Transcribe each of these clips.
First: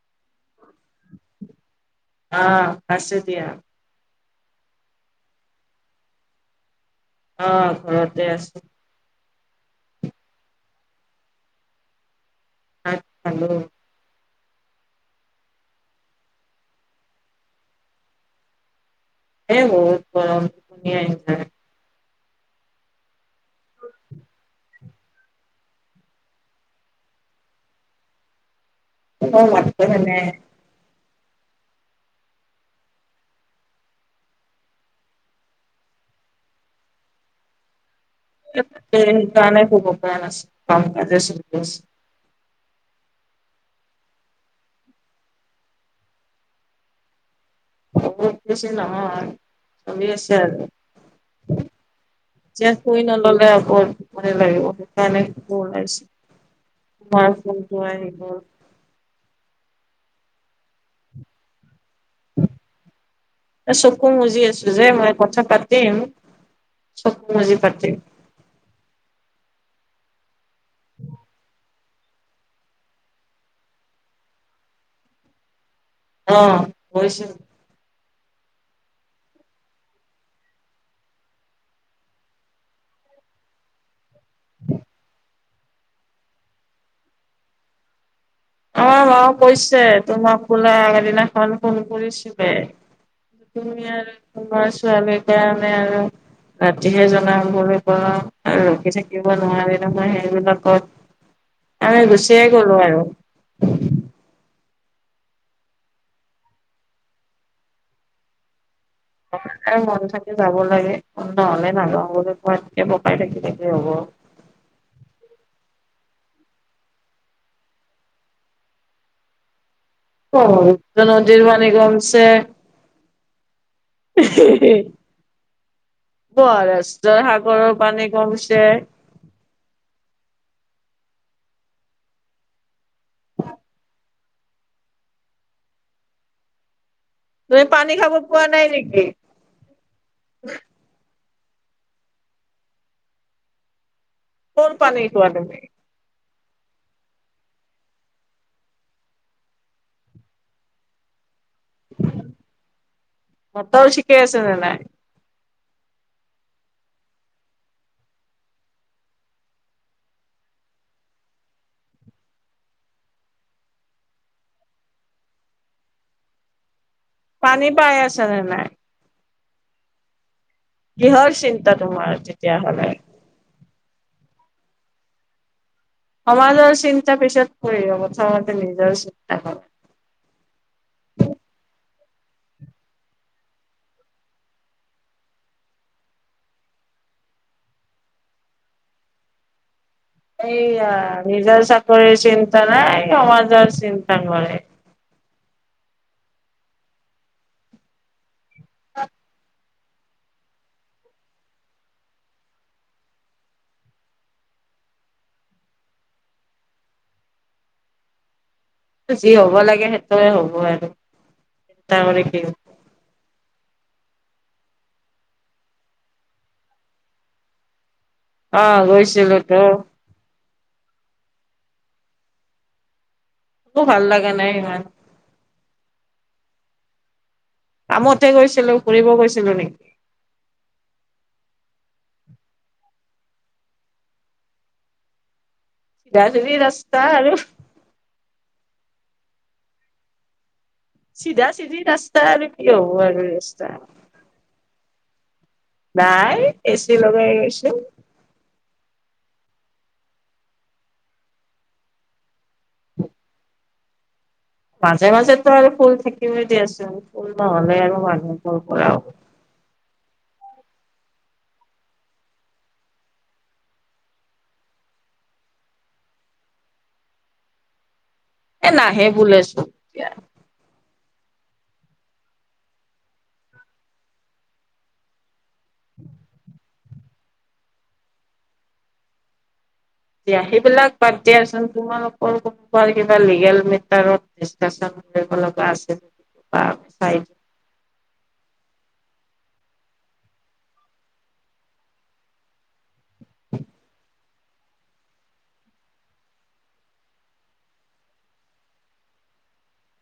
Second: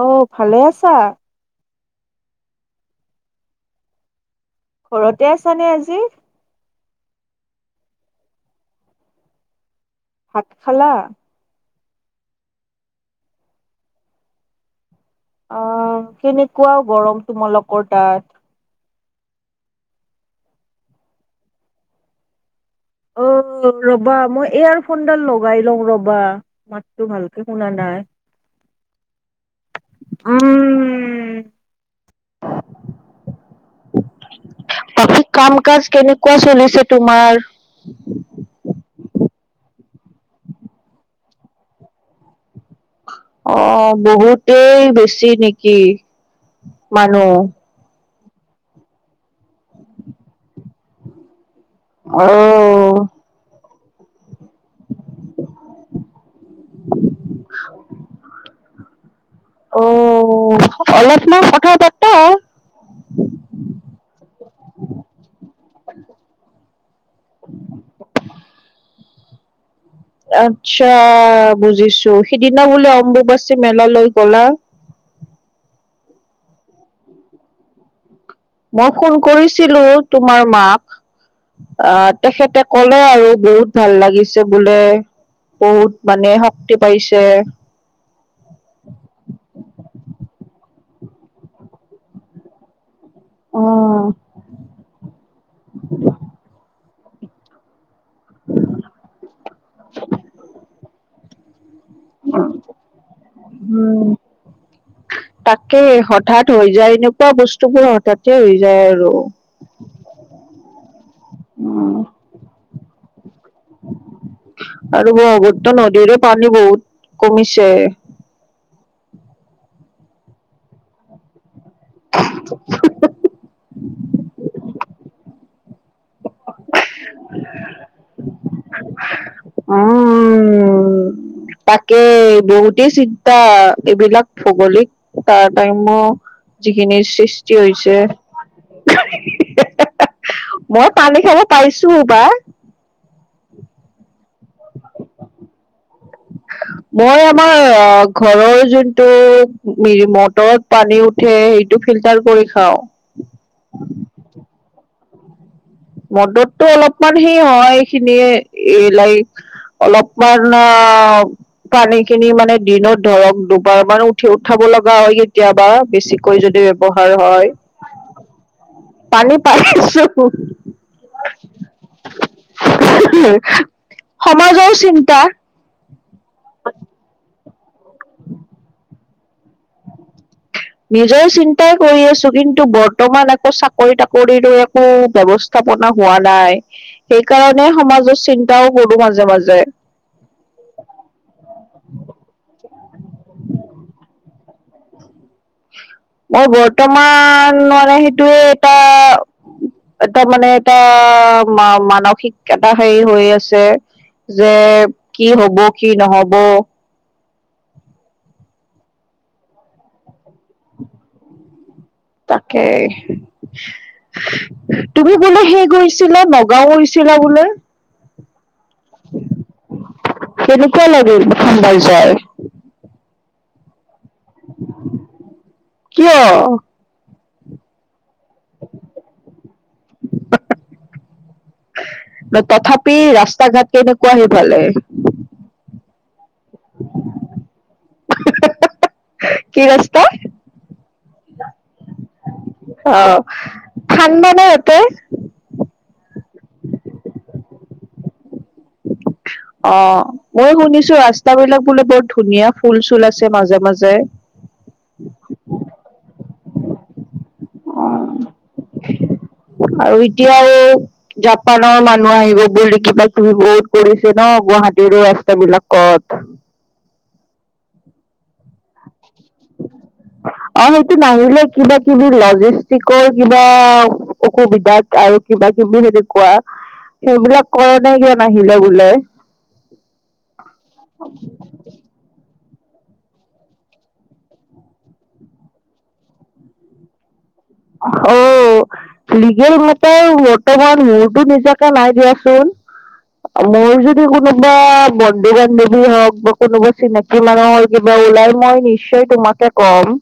অ, ভালে আছা? অ, আছো দিয়া। ঘৰতে আছ নে আজি। আহ ঘৰতে আছো। হাতশালা আলো অ' কেনেকুৱাও গৰম তোমালোকৰ তাত এ বন [unintelligible] অ' ৰবা মই এয়াৰফোনডাল লগাই লওঁ ৰবা মাততটো ভালকে শুনা নাই। [unintelligible] অ মথ তোনে উম বাকী কাম কাজ কেনেকুৱা চলিছে তোমাৰ কাৰ নে খুব অপৰান আছে কাম কাজ চছে অহ বহুতেই বেছি নেকি মানুহ বহুত বেছি নহয় চব আছে। যে কই অ' ন ল'লে আকৌ ম লাগিব কাৰাইছে মটো অহ গ অ অলচনা কথা বাত এ চকু মুজি আছো যে মই কথা পাতিম। চব মজে পতে আচ্ছা বুজিছো সিদিনা বোলে অম্বুবাচী মেলালৈ গলা। অ গৈছে। মই ফোন কৰিছিলো তোমাৰ মাক অ তেখেতে কলে আৰু বহুত ভাল লাগিছে বোলে বহুত মানে শক্তি পাইছে। আমাৰ ম কৈছে তোমাক কোলে আগদিনাখন ফোন কৰিছিলে। তুমি উম আৰু তোমাৰ ছোৱালীৰ কাৰণে আৰু ৰাতিহে জনা হলে। ৰখি থাকিব নোৱাৰে তমে সেইবিলাকত আমি গুচিয়ে গলো আৰু। উম। তাকে হঠাৎ হৈ যায়, এনেকুৱা বস্তুবোৰ হঠাতে হৈ যায় আৰু। আৰু মন থাকে যাব লাগে নহ'লে উম নাজাও বুলি কৱাতকে, নে কি হব। ত নদীৰো পানী বহুত কমিছে ব্ৰহ্মপুত্ৰ নদীৰ পানী কমছে। মহাৰাষ্ট্ৰৰ সাগৰৰ পানী কমছে। উম, তাকে বহুতেই চিন্তা এইবিলাক ভৌগোলিক তাৰটাম্য। যিখিনিৰ সৃষ্টি তুমি পানী হৈছে খাব পোৱা নাই নেকি মই পানী খাব। পাইছো বা। কৰ পানী খোৱা তুমি। [inaudible] মই আমাৰ অ ঘৰৰ যোনটো মিৰি মটৰত পানী উঠে। ইটো ফিল্টাৰ কৰি খাওঁ। মটৰ ঠিকে আছে নে নাই মটৰটো অলপমান সেই হয় এইখিনিয়ে এই লাইক। অলপমান অ', পানী খিনি মানে দিনত ধৰক দুবাৰ মান উঠি উঠাব লগা হয় কেতিয়াবা বেছিকৈ যদি। ব্যৱহাৰ হয়, পানী পাই আছা নে নাই পানী পাইছো। কিহৰ চিন্তা তোমাৰ তেতিয়াহলে সমাজৰ চিন্তা। সমাজৰ চিন্তা পিছত কৰিবা প্ৰথমতে নিজৰ চিন্তা কৰা। নিজৰ চিন্তা, কৰি আছো কিন্তু বৰ্তমান একো চাকৰি তাকৰিও একো ব্যৱস্থাপনা হোৱা নাই। সেইকাৰণে সমাজৰ চিন্তাও কৰো মাজে-মাজে। এইয়া নিজৰ চাকৰিৰ চিন্তা নাই সমাজৰ চিন্তা কৰে মই বৰ্তমান মানে সেইটো এটা [unintelligible] এ তাৰ মানে এটা মা মানসিক এটা হেৰি হৈ আছে। যে কি হ'ব কি নহ'ব যি হ'ব লাগে সেইটোৱে হ'ব আৰু। কৰি কি হ'ব। তাকেই তুমি বোলে সেই গৈছিলা নগাঁও গৈছিলা বোলে অহ গৈছিলোতো কেনেকুৱা লাগিল? প্ৰথমবাৰ যায়। একো ভাল লাগা নাই সিমান কিয় কামতে গৈছিলো ফুৰিব গৈছিলো নি ত তথাপি ৰাস্তা ঘাট কেনেকুৱা? সেইফালে চিধা-চিধি ৰাস্তা আৰু কি ৰাস্তা চিধা চিধি ৰাস্তা আৰু কি অ হ'ব আৰু ৰাস্তা। ঠাণ্ডা না এটে নাই এ চি লগাই গৈছো অ মই শুনিছো ৰাস্তা বিলাক বোলে বৰ ধুনীয়া ফুল - চুল আছে মাজে মাজে। মাজে মাজেতো আৰু ফুল থাকিবই দিয়াচোন ফুল নহলে আৰু অ', মানুহ কৰ পৰা হব। আৰু এতিয়াও জাপানৰ মানুহ আহিব বুলি কিবা-কিবি বহুত কৰিছে ন গুৱাহাটী -হাটিৰো ৰাস্তাবিলাকত। এ নাহে বোলেছোন এতিয়া সি নাহিলে কিবা-কিবি লজিষ্টিকৰ কিবা অসুবিধাত আৰু কিবা - কিবি যদি কোৱা সেইবিলাক কৰোতে কিয় নাহিলে বোলে এতিয়া সেইবিলাক বাদ দিয়াচোন তোমালোকৰ মই কিবা লিগেল মেটাৰত ডিচকাচন কৰিব লগা আছে তাৰ ঠাইত অ, লিগেল মেটাৰ বৰ্তমান মোৰতো নিজকে নাই দিয়াচোন। আৰু মোৰ যদি কোনোবা বন্ধু বান্ধৱী হওক বা কোনোবা চিনাকি মানুৰ হয় কিবা লাই মই নিশ্চয় তোমাকে কম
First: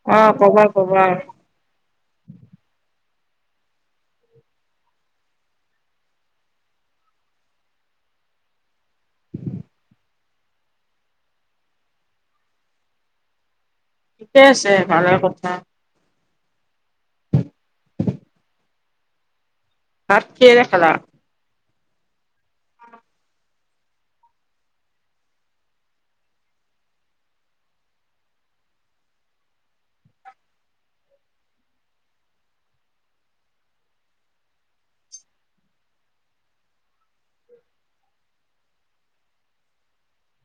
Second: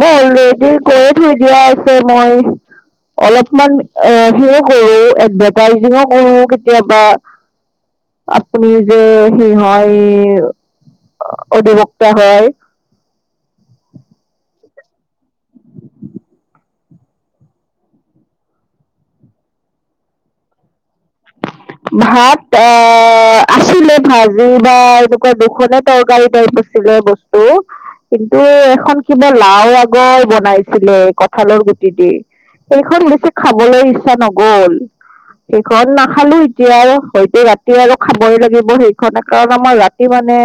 মই অ কবা অলৰেডি কবা কৈ থৈ দিয়া আ- মই' অলপমান এ সিও কৰো এডভাৰটাইজিঙো কৰো কেতিয়াবা আপুনি যে সি হয় অধিবক্তা হয়। ঠিকে আছে ভালে কথা। [unintelligible] ভাত কিহেৰে খালা? ভাত অ আছিলে ভাজি বা এনেকুৱা দুখনে তৰকাৰী তৰ আছিলে বস্তু। কিন্তু এখন কিবা লাও আগৰ বনাইছিলে কঁঠালৰ গুটি দি। সেইখন বেছি খাবলৈ ইচ্ছা নগল সেইখন নাখালো তিয়া আৰু হয়তো ৰাতি আৰু খাবই লাগিব সেইখন কাৰণ আমাৰ ৰাতি মানে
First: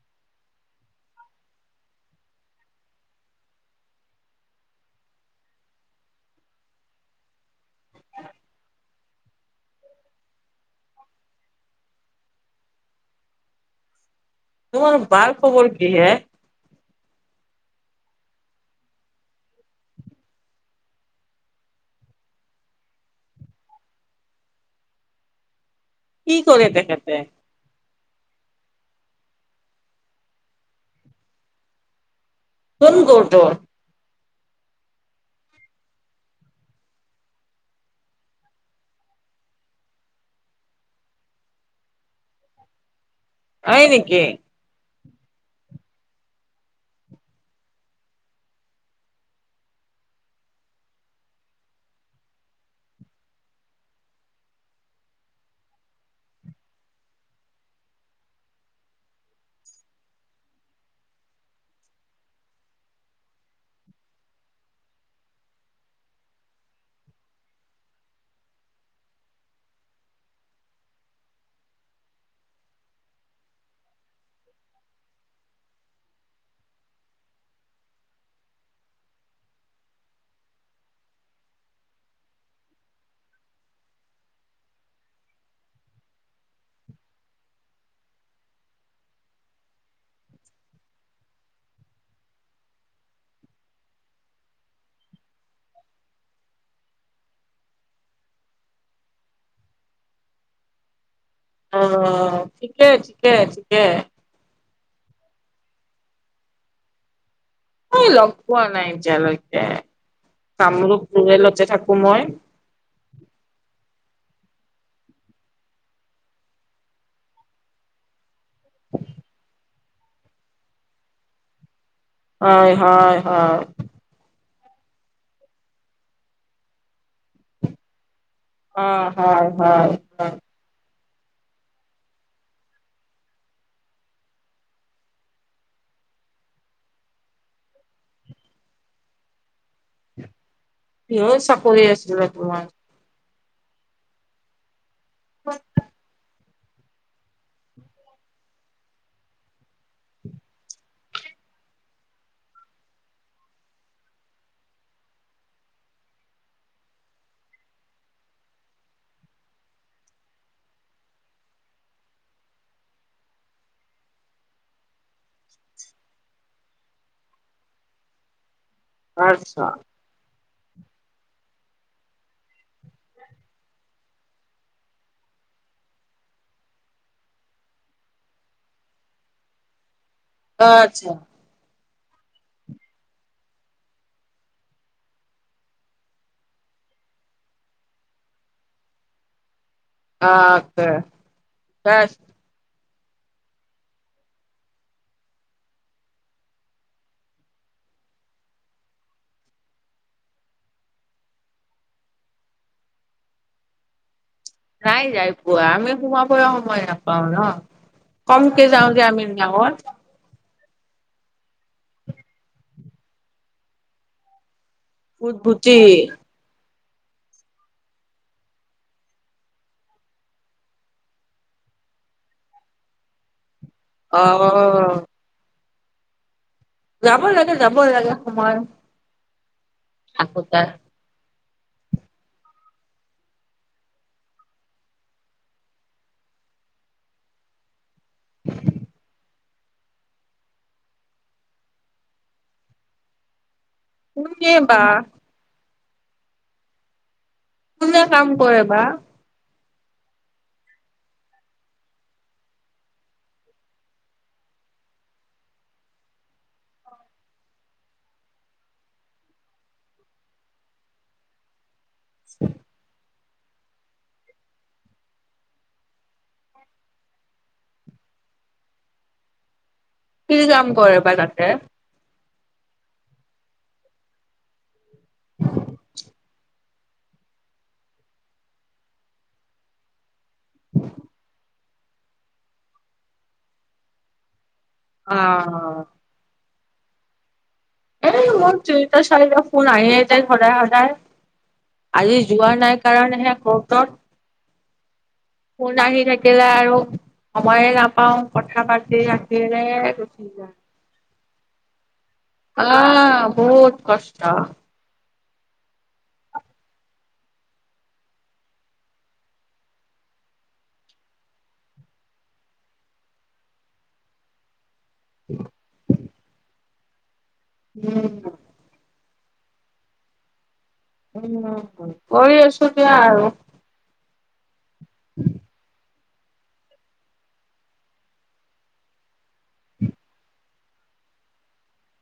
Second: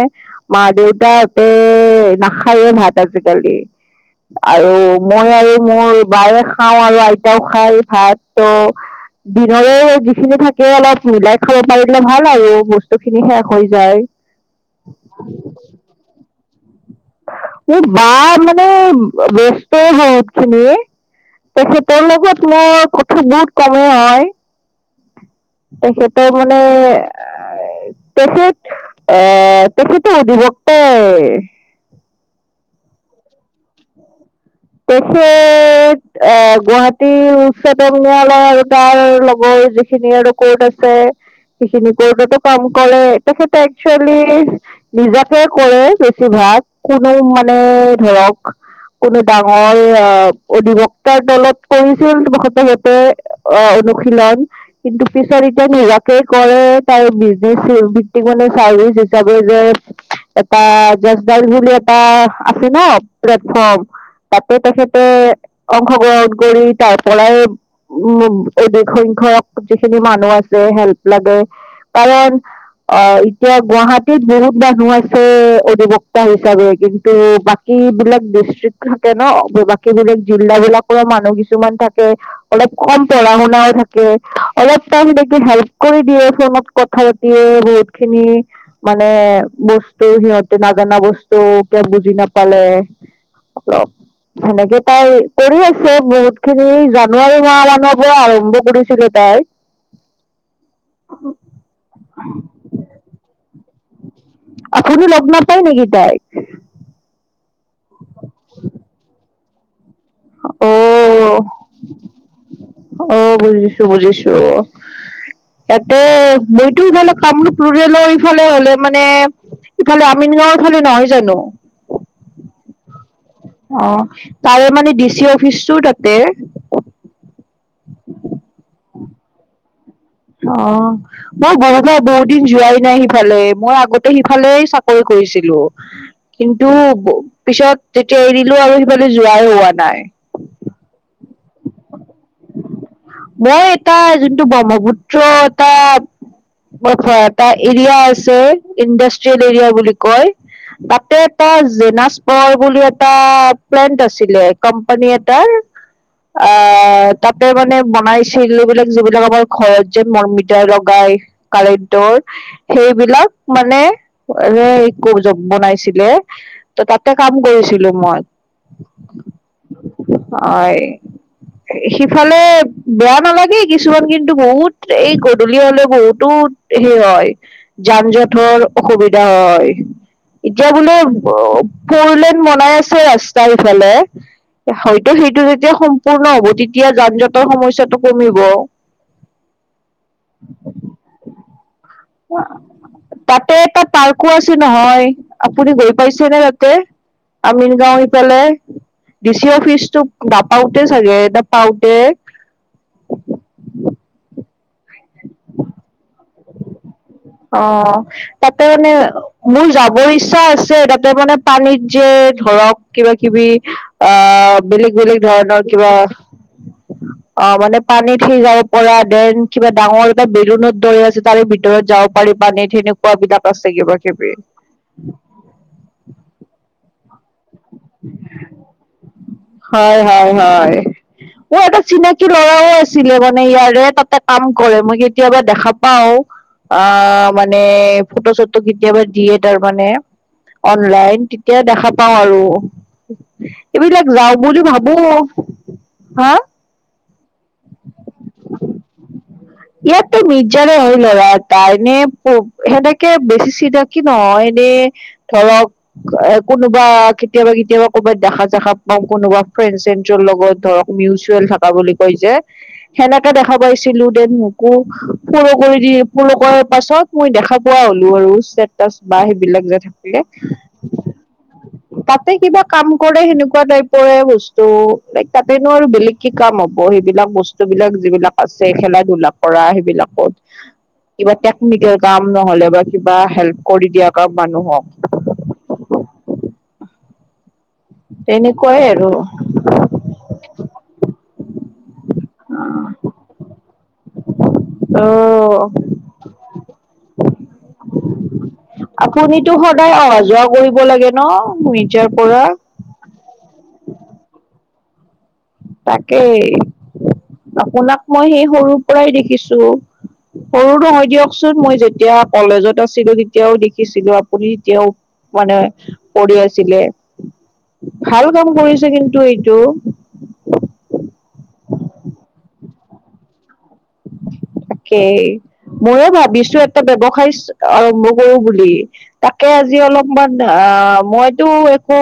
মা দেউতা তে নাখায়ে ভাত আজিকালি আৰু মই আৰু মোৰ বায়ে খাও আৰু আইতাও খাই ভাত ত দিনৰে যিখিনি থাকে অলপ মিলাই খাব পাৰিলে ভাল আৰু বস্তু খিনি শেষ হৈ যায়। তোমাৰ বাৰ খবৰ কিহে? মোৰ বা মানে ব্যস্ত হয় একচুৱেলী - তাৰছত তেওৰ লগত মোৰ কথো বহুত কমেই হয়। তেখেতৰ কি মানে কৰে তেখেতে তেখেতে আ অভিবক্ট তনকোটৰ [unintelligible] তেখেত গুৱাহাটী উচ্চতম ন্যায়ালয়ৰ আৰু তাৰ লগত যিখিনি আৰু কৰ্ট আছে সেইখিনি কৰ্টতো কাম কৰে তেখেতে হয় একচুৱেলি নেকি নিজতেে কৰে বেছিভাগ কোনো মানে ধৰক কোনো ডাঙৰ অ অধিবক্তাৰ দলত পৰিছিল বশতভাৱে অ', অনুশীলন কিন্তু পিছত এতিয়া নিজাকে কৰে [unintelligible] যে এটা বুলি এটা আছে ন প্লেটফৰ্ম তাতে তেখেতে অংশগ্ৰহণ কৰি তাৰ পৰাই উ অধিক সংখ্যক যিখিনি মানুহ আছে হেল্প লাগে কাৰণ অ', এতিয়া গুৱাহাটীত বহুত মানুহ আছে অধিবক্তা হিচাপে কিন্তু বাকী এইাক থাকে ন বাকী বিলগ জিলা বিলাকৰ মানুহ কিছুমান থাকে অলপ কম পঢ়া শুনা থে অলপ টাইম থাকি হেল্প কৰি দিয়ে ফোনত কথা পাতিয় বহুত খিনি মানে বস্তু সিহঁতে নাজানা বস্তু কিয় বুজি নাপালে অলপ সেনেকে তাই কৰি আছে বহুত খিনি জানুৱাৰী মাহ মানৰ পৰা আৰম্ভ কৰিছিলো তাই হয় আহ, চিকে, চিকে, চিকে আপুনি লগ নাপাই নেকি লগ নাপায় নেকি তাইক? এই লগ পোৱা নাই এতিয়ালৈকে অ কামৰূপ ৰ লতে থাকো মই। অ', বুজিছো, বুজিছো ইয়াতে বইতো সফালে কামৰূপ ৰুলেৰ ইফালে হলে মানে ইফালে আমিনগাঁওৰ ফালে নহয় জানো হয় হয় হয় অ', তাৰে মানে ডিচি অফিচটো তাতে অ', হয়, হয় হয় অ', মই বৰু পৰাই বহু দিন যোৱাই নাই সিফালে মই আগতে সিফালে চাকৰি কৰিছিলো কিন্তু পিছত তেতিয়া এৰিলো ও আৰু সেইফালে যোৱাই হোৱা নাই কিহৰ চাকৰি আছিলে তোমাৰ মই এটা যোনটো ব্ৰহ্মপুত্ৰ এটা ম এটা এৰিয়া আছে ইণ্ডাষ্ট্ৰিয়েল এৰিয়া বুলি কয় তাতে এটা জেনাছ পৰ বুলি এটা প্লেণ্ট আছিলে কোম্পানী এটাৰ অ', অ', তাতে মানে বনাই চ বিলাক যিবিলাক আমাৰ ঘৰত যে মমিতা লগাই কাৰেণ্টৰ সেইবিলাক মানে এ বনাইছিলে ত তাতে টা কাম কৰিছিলো মই আচ্ছা হয় সিফালে বেয়া নালাগে কিছুমান কিন্তু বহুত এই গধূলি হলে বহুতো টো সেই হয় যান জঁটৰ অসুবিধা হয় এতিয়া বোলে আচ্ছা পৰলেন বনাই আছে ৰাস্তাৰ ইফালে হয়তো সেইটো যেতিয়া পূৰ্ণ হব তেতিয়া যান জঁটৰ সমস্যয়াটো কমিব অ', আছে তাতে এটা পাৰ্কো আছে নহয় আপুনি গৈ পাইছে নে তাতে আমিন গাঁও সিফালে ডি চি অফিচটো নাপাওতে চাগে এটা পাওতে [unintelligible] নাই যাই পোৱা আমি সোমাব সময় নাপাওঁ ন অ তাতে কমকে যাওঁ মানে যে আমি মোৰ গাৱত যাবৰ ইচ্ছা আছে তাতে মানে পানীত যে ধৰক কিবা কিবি অ বেলেগ বেলেগ ধৰণৰ বুটভুটি কিবা অ মানে পানীত যাব পৰা দেন কিবা ডাঙৰ এটা বেলুনত দৰি আছে তাৰে ভিতৰত যাব পাৰি পানীত সেনেকুৱাবিলাক আছে কিবা অ কিবি উ যাব লাগে যাব লাগে সময় হয় হয় থাকোতে হয় মোৰ এটা চিনাকি ল'ৰাও আছে ছিলে মানে ইয়াৰে তাতে কাম কৰে মই কেতিয়াবা দেখা পাও অ মানে ফটো চটো কেতিয়াবা দিয়ে তাৰ মানে অনলাইন তেতিয়া দেখা পাওঁ আৰু এইব যাওঁ কোনে বুলি বা ভাবো হা কোনে কাম কৰে বা ইয়াততো মিৰ্জাৰে হয় ল'ৰা এটা এনে সেনেকে বেছি চিনাকি নহয় ধৰক এ কোনোবা কেতিয়াবা কেতিয়াবা ক'বাত দেখা চেখা পাওঁ কোনোবা ফ্ৰেণ্ডচ শ্ৰেণ্ডচৰ লগত ধৰক মিউচুৱেল থাকা বুলি কয় যে সেনেকে দেখা পাইচিলোঁ দি ফ'ল' কৰি দিয়ে ফ'ল' কৰাৰ পাছত মই দেখা পোৱা হলো আৰু ষ্টেটাছ বা সেইবিলাক যে তাত কি কাম কৰে বা তাতে তাতে কিবা কাম কৰে সেনেকুৱা টাইপৰে বস্তু লাইক তাতেনো আৰু বেলেগ কি কাম হ'ব সেইবিলাক বস্তু বিলাক যিবিলাক আছে খেলাই ধুলা কৰা সেইবিলাকৰ কিবা টেকনিকেল কাম নহলে বা কিবা হেল্প কৰি দিয়া কাম মানুহক অ এই মোৰ তেনেকুৱাই তিনটা আৰু চাৰিটা ফোন আহে যায় সদায় সদায় আজি যোৱা নাই কাৰণেহে কৰ্টত অ ফোন আহি থাকিলে আৰু সময়ে নাপাও কথা পাতি আপুনিতো আহিলে সদায় অহা যোৱা কৰিব লাগে ন মিৰ্জাৰ পৰা অ বহুত কষ্ট তাকেই আপোনাক মই সেই সৰুৰ পৰাই দেখিছো সৰু নহয় দিয়কচোন মই যেতিয়া কলেজত আছিলো তেতিয়াও দেখিছিলো আপুনি যেতিয়াও মানে কৰি আছিলে উম ভাল কাম কৰিছে কিন্তু এইটো উম কৰি আছো দিয়া আৰু কেই মইও ভাবিছু এটা ব্যৱসায় আৰম্ভ কৰো বুলি তাকে আজি অলপমান অ মইতো একো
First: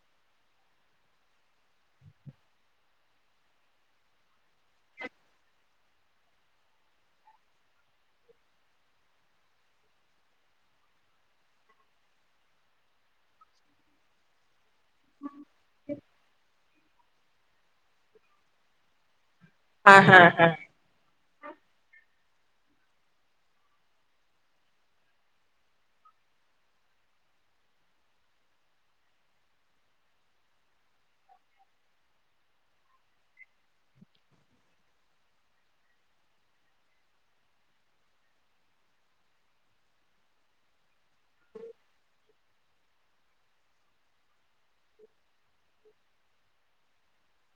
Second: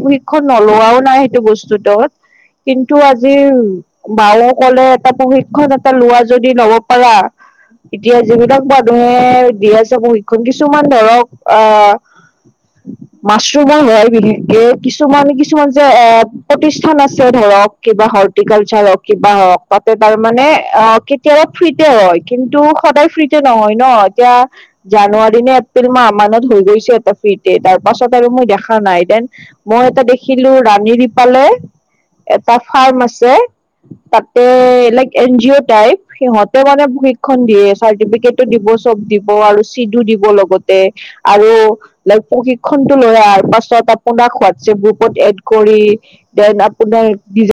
প্ৰশিক্ষণ নলোৱাও নাই সেইটো বস্তুটোত কিন্তু আজি বাও কলে এটা প্ৰশিক্ষণ এটা লোৱা যদি লব পাৰা এতিয়া যিবিলাক মানুহে দি আছে প্ৰশিক্ষণ কিছুমান ধৰক আহ মাছৰুমৰ হয় বিশেষকে কিছুমান কিছুমান যে এ প্ৰতিষ্ঠান আছে ধৰক কিবা হৰ্টিকালচাৰ হক কিব বা হক তাতে হা হা হা তাৰমানে অ অলপ ফ্ৰীতে হয় কিন্তু সদায় ফ্ৰীতে নহয় ন এতিয়া জানুৱাৰী নে এপ্ৰিল মাহ মান হৈ গৈছে এটা ফিতে তাৰ পাছত আৰু মই দেখা নাই দেন মই এটা দেখিলো ৰাণী ৰিপাল এটা ফাৰ্ম আছে তাতে like N G O type সিহঁতে মানে প্ৰশিক্ষণ দিয়ে চাৰ্টিফিকেটো দিব চব দিব আৰু চিটো দিব লগতে আৰু লাইক প্ৰশিক্ষণটো লৈ আহাৰ পাছত আপোনাক হোৱাটছএপ গ্ৰুপত এড কৰি দেন আপোনাৰ